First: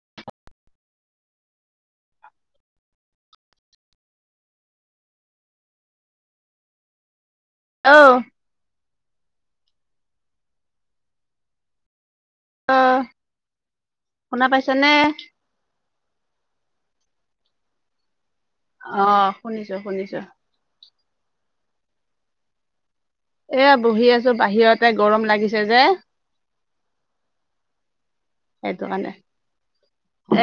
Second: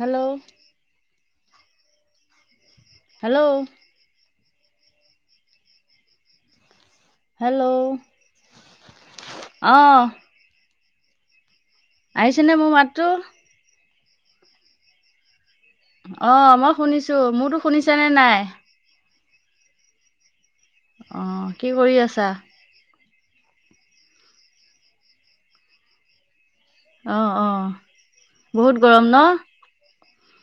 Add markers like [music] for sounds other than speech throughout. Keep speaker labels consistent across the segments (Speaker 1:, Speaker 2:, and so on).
Speaker 1: Hello?
Speaker 2: [inaudible]
Speaker 1: Hello? Hello
Speaker 2: অ',
Speaker 1: অ আহিছেনে মোৰ
Speaker 2: অ',
Speaker 1: মাতটো
Speaker 2: শুনা পাইছা নে?
Speaker 1: অ মই শুনিছো মোৰতো শুনিছা নে নাই
Speaker 2: অ শুনিছো শুনিছো।
Speaker 1: অ কি কৰি আছা?
Speaker 2: এয়া বহি আছো বাহিৰতে গৰম লাগিছে যে।
Speaker 1: অ অ বহুত
Speaker 2: সেইটো
Speaker 1: গৰম
Speaker 2: কাৰণে
Speaker 1: ন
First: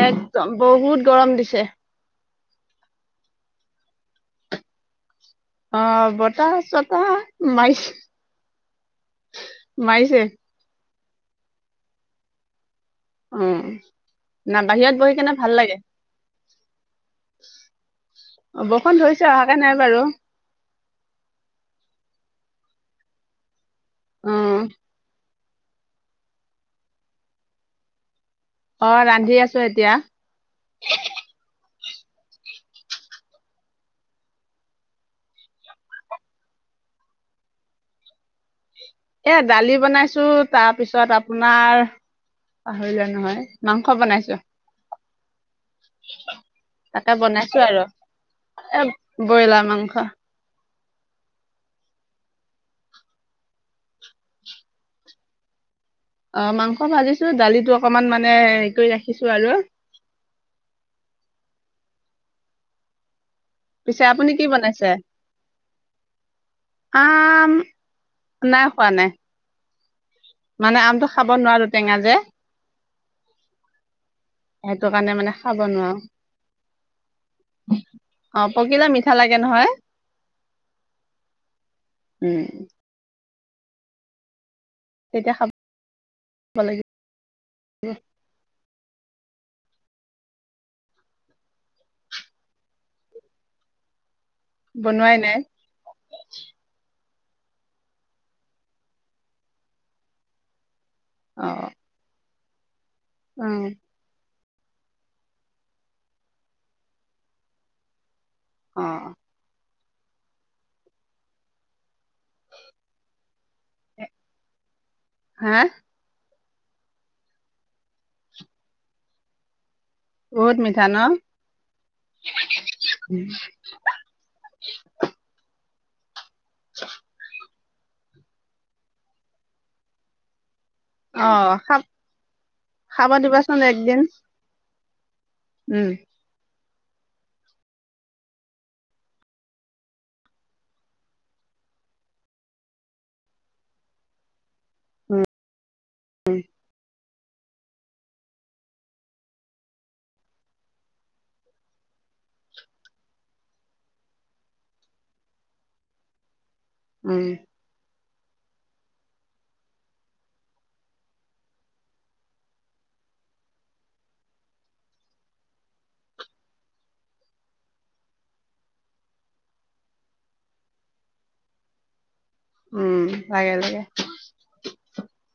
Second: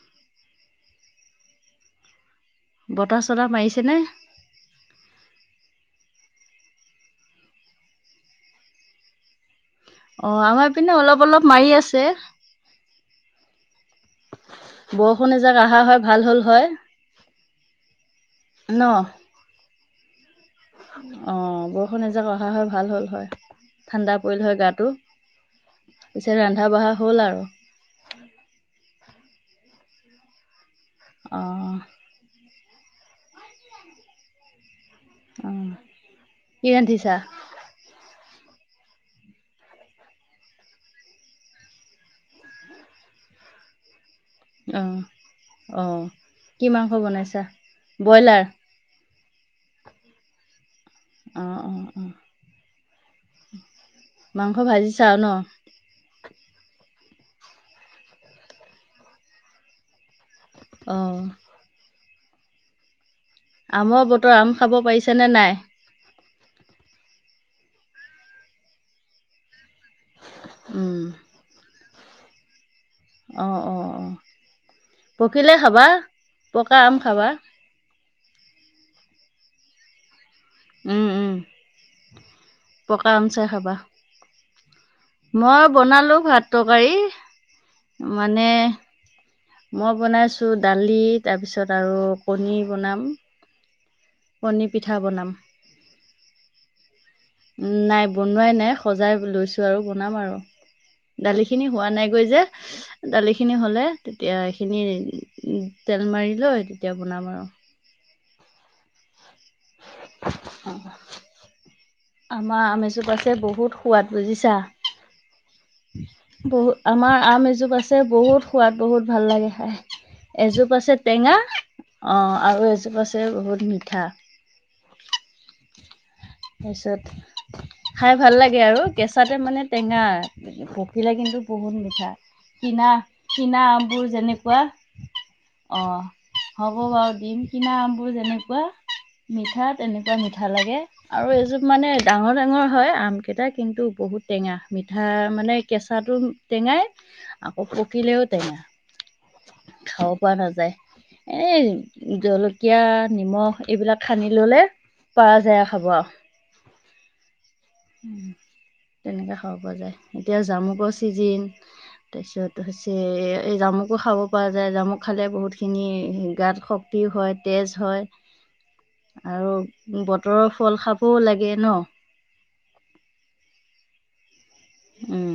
Speaker 2: একদম বহুত গৰম দিছে।
Speaker 1: বতাহ চতাহ মাৰিছেনে?
Speaker 2: অ বতাহ চতাহ মাই
Speaker 1: অ আমাৰ পিনে অলপ অলপ মাৰি আছে।
Speaker 2: উম না বাহিয়াত বহি
Speaker 1: বৰষুণ
Speaker 2: কেনে ভাল
Speaker 1: এজাক
Speaker 2: লাগে।
Speaker 1: অহা হয় ভাল হ'ল হয়
Speaker 2: অ
Speaker 1: ন
Speaker 2: বৰষুণ ধৰিছে অহাকে নাই বাৰু
Speaker 1: অ বৰষুণ এজাক অহা হয় ভাল হ'ল হয় ঠাণ্ডা পৰিল
Speaker 2: উম,
Speaker 1: হয় গাটো পিছে ৰন্ধা -বঢ়া হ'ল আৰু
Speaker 2: অ ৰান্ধি আছো এতিয়া
Speaker 1: অ অ কি ৰান্ধিছা?
Speaker 2: এইয়া দালি বনাইছো, তাৰপিছত আপোনাৰ পাহৰিলোৱে নহয়, মাংস বনাইছো।
Speaker 1: অ অ কি মাংস
Speaker 2: তাকে
Speaker 1: বনাইছা
Speaker 2: বনাইছো আৰু
Speaker 1: বইলাৰ?
Speaker 2: এ ব্ৰইলাৰ মাংস।
Speaker 1: অ' মাংস ভাজিচা আৰু ন?
Speaker 2: অ মাংস ভাজিছো দালিটো অকনমান মানে হেৰি কৰি ৰাখিছো আৰু।
Speaker 1: অ
Speaker 2: পিছে
Speaker 1: আমৰ
Speaker 2: আপুনি
Speaker 1: বতৰ
Speaker 2: কি
Speaker 1: আম খাব
Speaker 2: বনাইছে
Speaker 1: পাৰিছা নে নাই?
Speaker 2: আম, নাই খোৱা নাই। মানে আমটো খাব নোৱাৰো টেঙা যে।
Speaker 1: অ অ অ
Speaker 2: সেইটো কাৰণে মানে
Speaker 1: পকিলে
Speaker 2: খাব
Speaker 1: খাবা,
Speaker 2: নোৱাৰো
Speaker 1: পকা আম খাবা।
Speaker 2: অ' পকিলে মিঠা লাগে নহয়?
Speaker 1: উম, উম,
Speaker 2: উম
Speaker 1: পকা আম চাই খাবা
Speaker 2: তেতিয়া খাব
Speaker 1: মই বনালো ভাত
Speaker 2: লাগিব
Speaker 1: তৰকাৰী, মানে মই বনাইছো দালি তাৰপিছত আৰু কণী বনাম।
Speaker 2: [inaudible]
Speaker 1: কণীৰ পিঠা
Speaker 2: বনোৱাই
Speaker 1: বনাম।
Speaker 2: নাই
Speaker 1: নাই বনোৱাই নাই সজাই লৈছো আৰু বনাম আৰু
Speaker 2: অ
Speaker 1: দালিখিনি হোৱা নাই গৈ যে, দালি খিনি
Speaker 2: উম
Speaker 1: হ'লে তেতিয়া এইখিনি তেল মাৰি লৈ তেতিয়া বনাম আৰু।
Speaker 2: অ
Speaker 1: অ আমাৰ আমজোপা যে বহুত সোৱাদ বুজিছা।
Speaker 2: হা
Speaker 1: বহু, আমাৰ আম এজোপ আছে বহুত, সোৱাদ বহুত ভাল লাগে খাই।
Speaker 2: বহুত
Speaker 1: এজোপ
Speaker 2: মিঠা ন
Speaker 1: আছে টেঙা, অ' আৰু এজোপ আছে বহুত মিঠা। তাৰপিছত, খাই ভাল লাগে আৰু। কেঁচাতে মানে টেঙা। কিলে
Speaker 2: অ
Speaker 1: কিন্তু বহুত
Speaker 2: খাব
Speaker 1: মিঠা। কিনা
Speaker 2: খাব দিবাচোন
Speaker 1: কিনা
Speaker 2: একদিন
Speaker 1: আমবোৰ যেনেকুৱা
Speaker 2: উম
Speaker 1: অ' হ'ব বাৰু দিম। কিনা আমবোৰ যেনেকুৱা মিঠা তেনেকুৱা মিঠা লাগে। আৰু এজোপ মানে ডাঙৰ ডাঙৰ হয় আমকেইটা কিন্তু বহুত টেঙা। মিঠা মানে কেঁচাটো টেঙাই, আকৌ পকিলেও টেঙা। খাব পৰা নাযায়। এই, জলকীয়া, নিমখ এইবিলাক সানি ল'লে, পাৰা যায় আও। খাব আ
Speaker 2: উম
Speaker 1: তেনেকে খাব পৰা যায়। এতিয়া জামুকৰ ছিজিন তাৰপিছত হৈছে এই জামুকো খাব পৰা যায়। জামুক খালে বহুতখিনি গাত শক তি হয়, তেজ হয়।
Speaker 2: [inaudible]
Speaker 1: আৰু বতৰৰ ফল খাবও লাগে ন?
Speaker 2: উম, লাগে লাগে।
Speaker 1: উম।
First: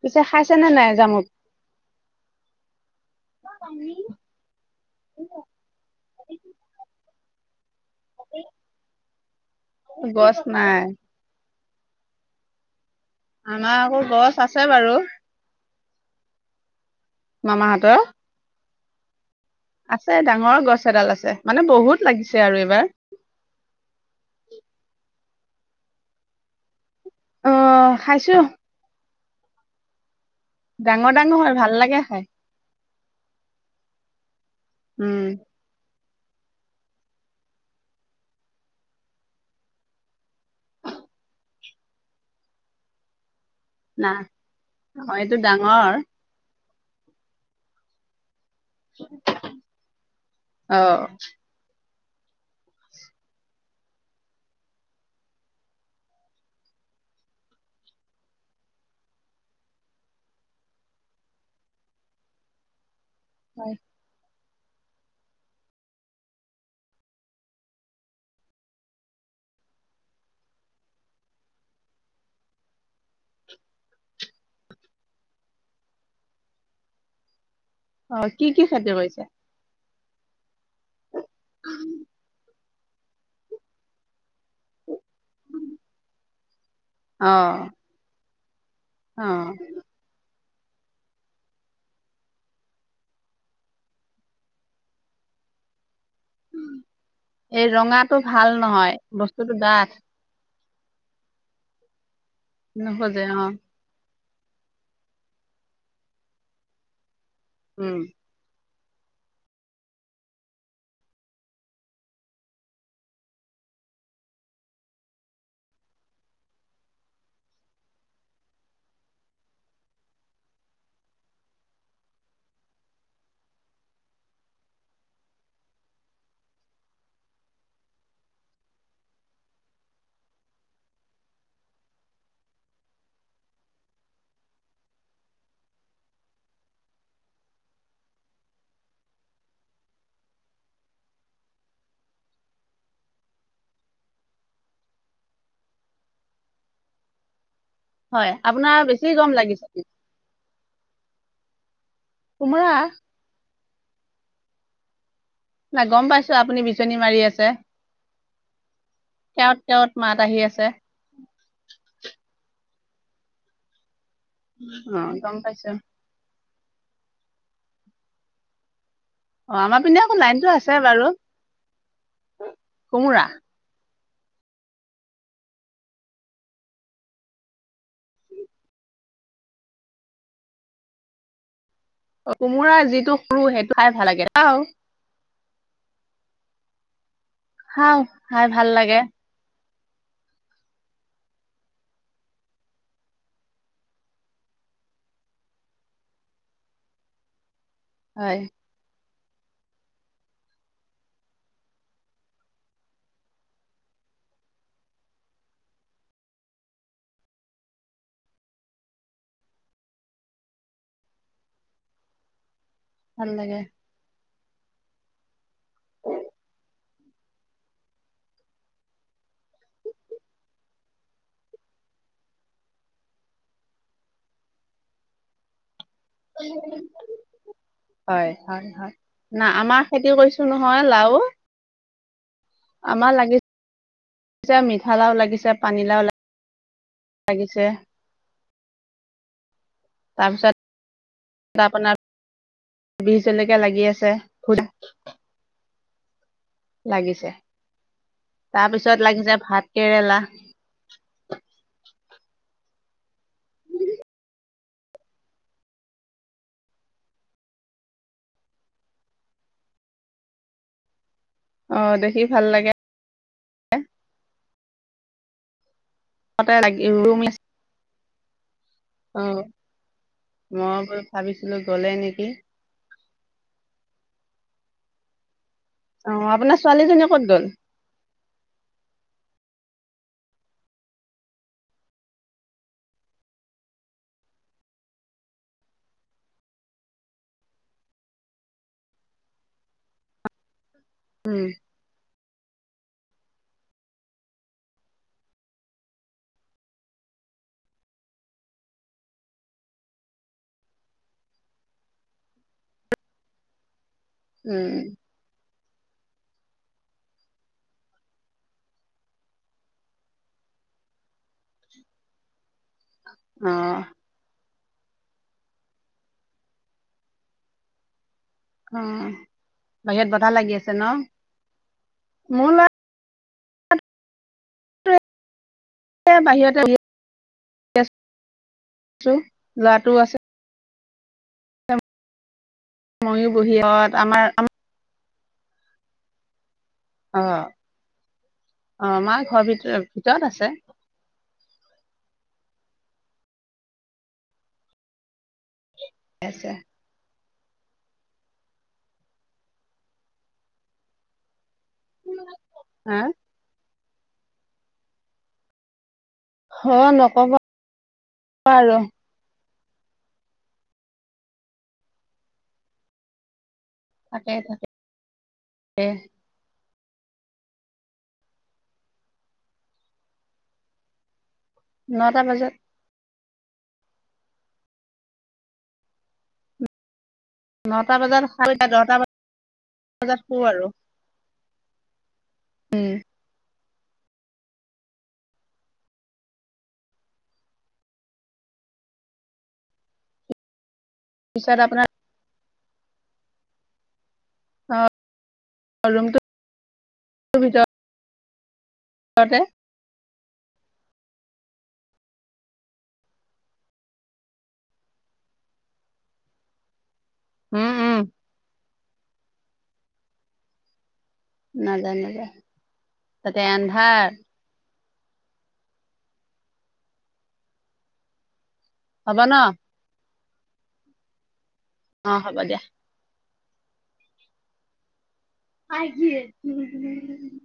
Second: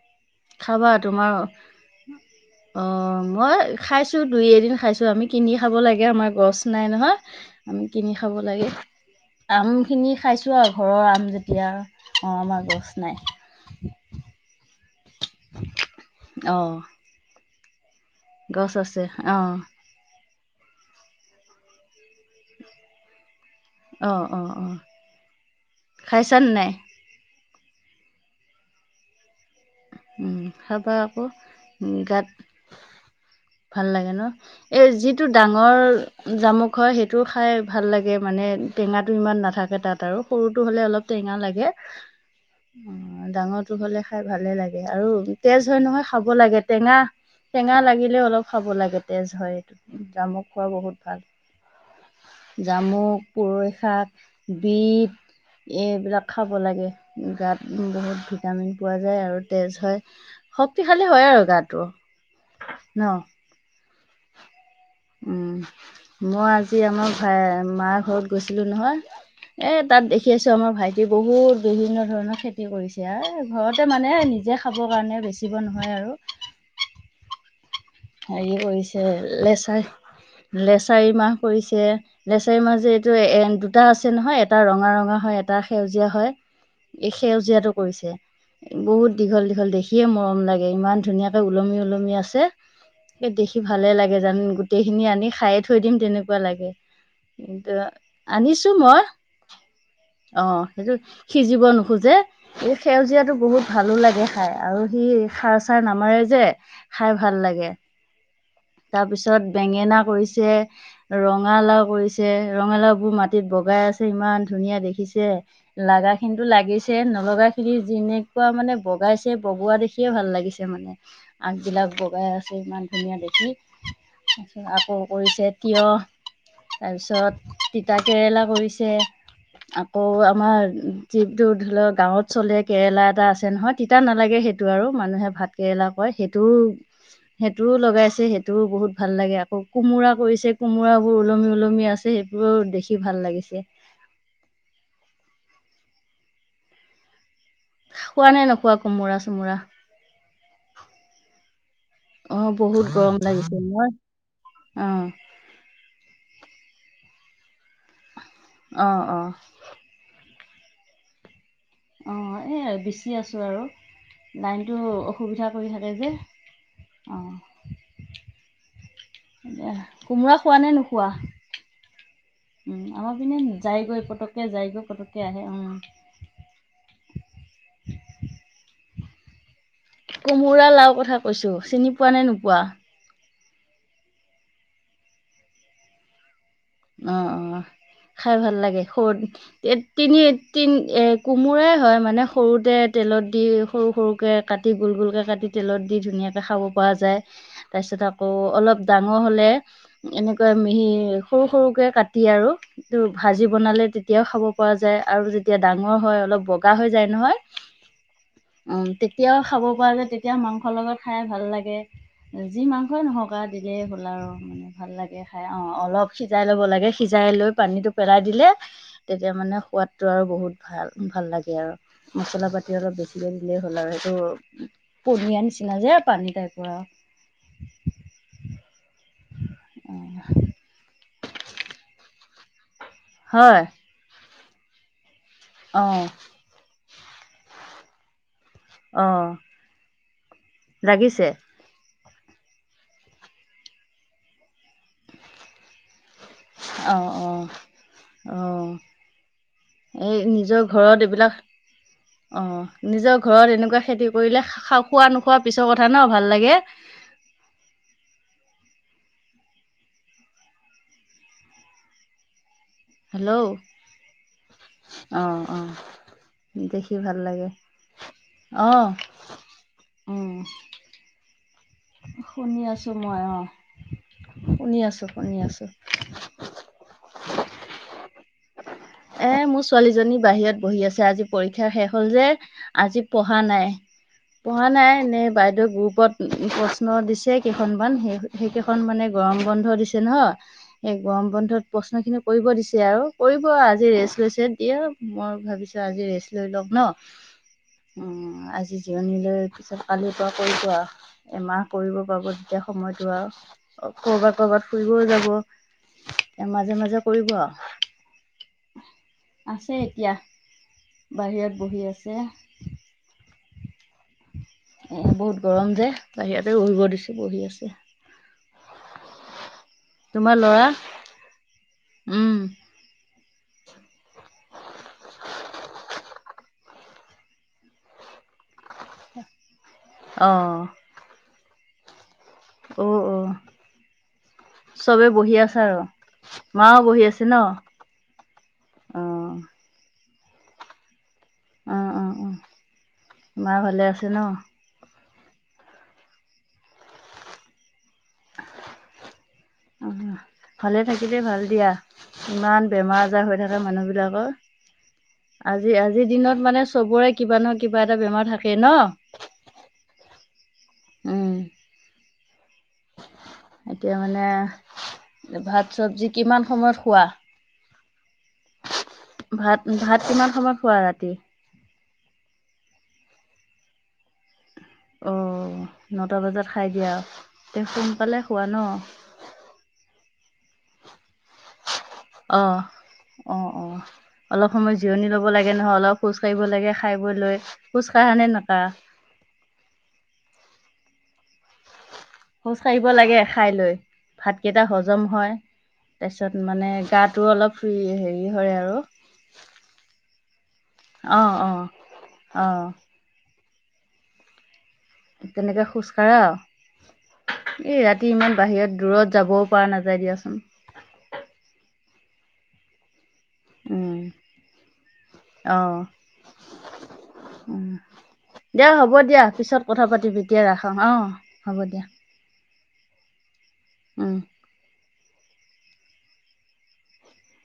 Speaker 2: পিছে খাইছে নে নাই
Speaker 1: খাবা
Speaker 2: জামুক
Speaker 1: তোমাৰ, অ' মই খাইছোঁ দুই এদিন খাইছো। আমি কিনি খাব লাগে আমাৰ গছ নাই নহয়। কিনি খাব লাগে। আম খিনি
Speaker 2: গছ
Speaker 1: খাইছো আও
Speaker 2: নাই
Speaker 1: ঘৰৰ আম যেতিয়া। অ' আমাৰ গছ নাই।
Speaker 2: আমাৰ আকৌ গছ আছে বাৰু।
Speaker 1: অ'।
Speaker 2: মামাহঁতৰ।
Speaker 1: গছ আছে অ'।
Speaker 2: আছে ডাঙৰ গছ এডাল আছে। মানে বহুত লাগিছে আৰু এইবাৰ।
Speaker 1: অ', অ', অ'। খাইছানে নাই?
Speaker 2: অ', খাইছোঁ।
Speaker 1: [inaudible]
Speaker 2: ডাঙৰ
Speaker 1: আকৌ
Speaker 2: ডাঙৰ হয় ভাল লাগে
Speaker 1: গাত
Speaker 2: খাই।
Speaker 1: ভাল লাগে ন'! এই যিটো
Speaker 2: উম
Speaker 1: ডা ঙৰ জামুক হয় সেইটো খাই ভাল লাগে। মানে টেঙাটো ইমান নাথাকে তাত আৰু। সৰুটো হ'লে অলপ টেঙা লাগে।
Speaker 2: [inaudible]
Speaker 1: অ' ডাঙৰ হ'লে
Speaker 2: না
Speaker 1: খাই ভালে লাগে। আৰু
Speaker 2: অ এইটো
Speaker 1: তেজ হয়
Speaker 2: ডাঙৰ
Speaker 1: নহয় খাব লাগে। টেঙা টেঙা লাগিলে অলপ খাব লাগে তেজ হয়। এই জামুক খোৱা
Speaker 2: অ
Speaker 1: বহুত ভাল। জামুক পূৰৈ শাক, বিট এইবিলাক খাব লাগে। গাত বহুত ভিটামিন পোৱা যায় আৰু। তেজ হয়, শক্তিশালী হয় আৰু গাটো ন'!
Speaker 2: হয়।
Speaker 1: উম, মই আজি আমাৰ ভাই মাৰ ঘৰত গৈছিলো নহয়। এ তাত দেখি আছো আমাৰ ভাইটি বহুত বিভিন্ন ধৰণৰ খেতি কৰিছে এ ঘৰতে মানে নিজে- খাবৰ কাৰণে বেচিব নহয় আৰু।
Speaker 2: অ কি
Speaker 1: হেৰি
Speaker 2: কি খেতি
Speaker 1: কৰিছে লেচাৰ লেচাৰি মাহ কৰিছে, লেচাৰি মাহ যে- এ দুটা আছে নহয় এটা ৰঙা ৰঙা হয় এটা সেউজীয়া হয়। এই
Speaker 2: অ
Speaker 1: সেউজীয়াটো কৰিছে বহুত
Speaker 2: অ
Speaker 1: দীঘল দীঘল দেখি দেখিয়ে মৰম লাগে ইমান ধুনীয়াকৈ ওলমি ওলমি আছে। দেখি ভালে লাগে জান গোটেই খিনি আনি খায়ে থৈ দিম তেনে তেনেকুৱা লাগে
Speaker 2: এই
Speaker 1: কিন্তু
Speaker 2: ৰঙাটো ভাল
Speaker 1: আনিছো
Speaker 2: নহয়
Speaker 1: মই।
Speaker 2: বস্তুটো ডাঠ
Speaker 1: অঁ' সেইটো সিজিব নোখোঁজে, এই
Speaker 2: নোখোজে
Speaker 1: সেউজীয়াতো
Speaker 2: অ
Speaker 1: বহুত- ভালো লাগে খাই আৰু সি সাৰ চাৰ নামাৰে যে খাই ভাল লাগে।
Speaker 2: উমঁ।
Speaker 1: তাৰ পিছত বেঙেনা কৰিছে- ৰঙালাও কৰিছে ৰঙালাও বোৰ মাটিত বগাই আছে ইমান ধুনীয়া দেখিছে। লাগা খিনো লাগিছে, নলগা খিনি যেনে কোৱা মানে বগাইছে বগোৱা দেখি দেখিয়ে ভাল লাগিছে মানে আগবিলাক বগাই আছে ইমান ধুনীয়া দেখি। তাৰপিছত আকৌ কৰিছে তিয়হ, - তাৰপিছত তিতা কেৰেলা কৰিছে, - আকৌ আমাৰ যিটো ধৰি লওঁক গাঁৱত চলে কেৰেলা এটা আছে নহয়- তিতা নালাগে সেইটো আৰু মানুহে ভাত কেৰেলা কয় সেইটোও-সেইটোও লগাইছে সেই সেইটোও বহুত ভাল লাগে আকৌ কোমোৰা কৰিছে কোমোৰাবোৰ ওলমি ওলমি আছে। সেইবোৰো দেখি ভাল লাগিছে।
Speaker 2: হয়,
Speaker 1: খোৱা নে নোখোৱা
Speaker 2: আপোনাৰ বেছি
Speaker 1: কোমোৰা
Speaker 2: গৰম
Speaker 1: চোমোৰা
Speaker 2: লাগিছে নেকি?
Speaker 1: অঁ'
Speaker 2: কোমোৰা
Speaker 1: বহুত গৰম লাগিছে, মই অঁ'।
Speaker 2: নাই গম পাইছোঁ আপুনি বিচনী মাৰি আছে।
Speaker 1: অঁ।
Speaker 2: কেৱত কেৱত মাত আহি আছে।
Speaker 1: অঁ' এই বিচি আছো আৰু। লাইনটো
Speaker 2: অ গম
Speaker 1: অসুবিধা
Speaker 2: পাইছো
Speaker 1: কৰি থাকে যে, অঁ'।
Speaker 2: অ আমাৰ পিনে আকৌ
Speaker 1: কোমোৰা
Speaker 2: লাইনটো
Speaker 1: খোৱা
Speaker 2: আছে
Speaker 1: নে
Speaker 2: বাৰু
Speaker 1: নোখোৱা, উমঁ' আমাৰ
Speaker 2: কোমোৰা
Speaker 1: পিনে- যায়গৈ পটককৈ যায় গৈ পটককৈ আহে, ‌ উমঁ। [unintelligible] কোমোৰা, লাও কথা কৈছো চিনি পোৱা নে
Speaker 2: অঁ'
Speaker 1: নোপোৱা
Speaker 2: কোমোৰা যিটো সৰু সেইটো খাই ভাল লাগে, খাঁও।
Speaker 1: অঁ' অঁ' খাই ভাল লাগে, [unintelligible] তিনি, তিনি কোমোৰাই হয় মানে সৰুতে তেলত দি সৰু সৰুকে- কাটি গোল গোলকে কাটি তেলত দি ধুনীয়াকে খাব পৰা যায়। তাৰপিছত আকৌ
Speaker 2: হয়
Speaker 1: অলপ ডাঙৰ হ'লে এনেকৈ মিহি- সৰু সৰুকৈ কাটি আৰু- ভাজি বনালে তেতিয়াও খাব পৰা যায় আৰু ডাঙৰ হয় অলপ বগা যায় নহয়-
Speaker 2: [unintelligible]
Speaker 1: উমঁ' তেতিয়াওঁ খাব পৰা যায় তেতিয়া মাংসৰ লগত খাই ভাল লাগে। যি মাংসই
Speaker 2: ভাল
Speaker 1: নহওঁক আও
Speaker 2: লাগে
Speaker 1: দিলেই হ'ল আৰু মানে ভাল লাগে খাই অঁ' অলপ- সিজাই ল'ব লাগে সিজাই লৈ পানীটো পেলাই দিলে- তেতিয়া মানে সোৱাদটো আৰু বহুত ভাল ভাল লাগে আৰু। মছলা পাতি অলপ বেছিকে দিলেই হ'ল আৰু সেইটো পনীয়াৰ নিচিনা যে। পানী টাইপৰ আৰু
Speaker 2: হয় হয় হয়। নাই আমাৰ খেতিও কৰিছো নহয় লাউ। আমাৰ
Speaker 1: হয়
Speaker 2: লাগিছে মিঠালাও লাগিছে,
Speaker 1: অ
Speaker 2: পানীলাও লা লাগিছে।
Speaker 1: অ।
Speaker 2: তাৰপিছত -
Speaker 1: লাগিছে?
Speaker 2: তা আপোনাৰ বিহ জলকীয়া লাগি আছে।
Speaker 1: অ অ
Speaker 2: লাগিছে
Speaker 1: অ।
Speaker 2: তাৰ পিছত লাগিছে ভাত
Speaker 1: এই
Speaker 2: কেৰেলা
Speaker 1: নিজৰ ঘৰত এইবিলাক - অ। নিজৰ ঘৰত এনেকুৱা খেতি কৰিলে খ খোৱা নোখোৱা পিছৰ কথা ন ভাল লাগে।
Speaker 2: অ দেখি ভাল লাগে।
Speaker 1: হেল্লো', অ অ।
Speaker 2: [unintelligible]
Speaker 1: অ।
Speaker 2: অ, মই বোলো ভাবিছিলো গলেই নেকি?
Speaker 1: শুনি আছোঁ মই অ, শুনি আছোঁ, শুনি আছোঁ।
Speaker 2: অ, আপোনাৰ ছোৱালীজনীয়ে ক'ত গ'ল?
Speaker 1: এ মোৰ ছোৱালীজনী বাহিৰত বহি আছে আজি পৰীক্ষা শেষ হল যে - আজি পঢ়া নাই। পঢ়া নাই এনেই বাইদেউে গ্ৰুপত প্ৰশ্ন দিছে কেইখনমান সেই - সেইকেইখন মানে গৰম বন্ধ দিছে ন - সেই গৰম
Speaker 2: উম
Speaker 1: বন্ধত প্ৰশ্ন খিনি কৰিব দিছে আও, কৰিব আজ জি ৰেষ্ট লৈছে দিয়া মই ভাবিছো আজি ৰেষ্ট লৈ লওক ন। উম, আজি জিৰণী লৈ পিছত কালি পৰা কৰিব আও। এমাহ কৰিব পাব তেতিয়া সময়টো আও। কৰবাত কৰবাত
Speaker 2: উম
Speaker 1: ফুৰিবও যাব, এ মাজে মাজে কৰিব আও। আছে এতিয়া, বাহিৰত বহি আছে।
Speaker 2: অ',।
Speaker 1: বহুত গৰম যে, বাহিৰতে বহিব দিছো বহি আছে।
Speaker 2: অ', বাহিৰত বতাহ
Speaker 1: তোমাৰ
Speaker 2: লাগি
Speaker 1: ল'ৰা
Speaker 2: আছে ন?
Speaker 1: উম
Speaker 2: মোৰ ল'ৰা - টোৱে বাহিৰতে বহি আছে। তোৰ ল'ৰাটো আছে?
Speaker 1: অ',। অ',
Speaker 2: ময়ো
Speaker 1: অ',
Speaker 2: বহি ঘৰত আমাৰ অ
Speaker 1: চবে বহি আছে আৰু। মাঁও বহি আছে ন?
Speaker 2: অ' মাঁ ঘৰৰ ভিতৰত ভিতৰত আছে।
Speaker 1: উম, উম উম, মাঁ ভালে আছে ন?
Speaker 2: আছে।
Speaker 1: অ', ভালেই থাকিলে ভাল দিয়া। ইমান
Speaker 2: হা
Speaker 1: বেমাৰ আজাৰ হৈ থাকে মানুহবিলাকৰ। আজি, আজিৰ দিনত মানে
Speaker 2: অ
Speaker 1: চবৰে
Speaker 2: নকব
Speaker 1: কিবা নহয় কিবা এটা বেমাৰ থাকেই
Speaker 2: আৰু
Speaker 1: ন? উম এতিয়া মানে
Speaker 2: থাকে থাকে
Speaker 1: ভাত চবজি কিমান সময়ত খোৱা? ভাত, ভাত কিমান সময়ত খোৱা ৰাতি?
Speaker 2: ন'টা বজাত।
Speaker 1: অ', ন'টা বজাত খাই দিয়া আও।
Speaker 2: নটা বজাত চাৰিটা দহটা বাত বজাত শুৰ আৰু [unintelligible]
Speaker 1: অ',
Speaker 2: উম
Speaker 1: অ', অ', অলপ সময় জিৰণি ল'ব লাগে নহয় অলপ খোজ কাঢ়িব লাগে খাই বৈ লৈ খোজ কাঢ়া নে নাকাঢ়া।
Speaker 2: পিছত আপোনাৰ
Speaker 1: খোজ কাঢ়িব লাগে খাই লৈ। ভাতকেইটা
Speaker 2: অ
Speaker 1: হজম হয়
Speaker 2: ৰুমটোৰ
Speaker 1: তাৰপিছত মানে গাটো অলপ ফ্ৰী হেৰি হয় আৰু
Speaker 2: ঘৰতে
Speaker 1: অ', অ', অ' তেনেকে খোজকঢ়া,
Speaker 2: উম
Speaker 1: এই
Speaker 2: উম
Speaker 1: ৰাতি ইমান বাহিৰত দূৰত যাবও পৰা নাযায় দিয়াচোন
Speaker 2: নাযায়, নাযায় তাতে
Speaker 1: উম
Speaker 2: এন্ধাৰ
Speaker 1: অ', দিয়া হ'ব দিয়া পিছত কথা পাতিবি এতিয়া ৰাখা হা, হ'ব দিয়া
Speaker 2: অ', হ'ব দিয়া
Speaker 1: উম
Speaker 2: আে [unintelligible]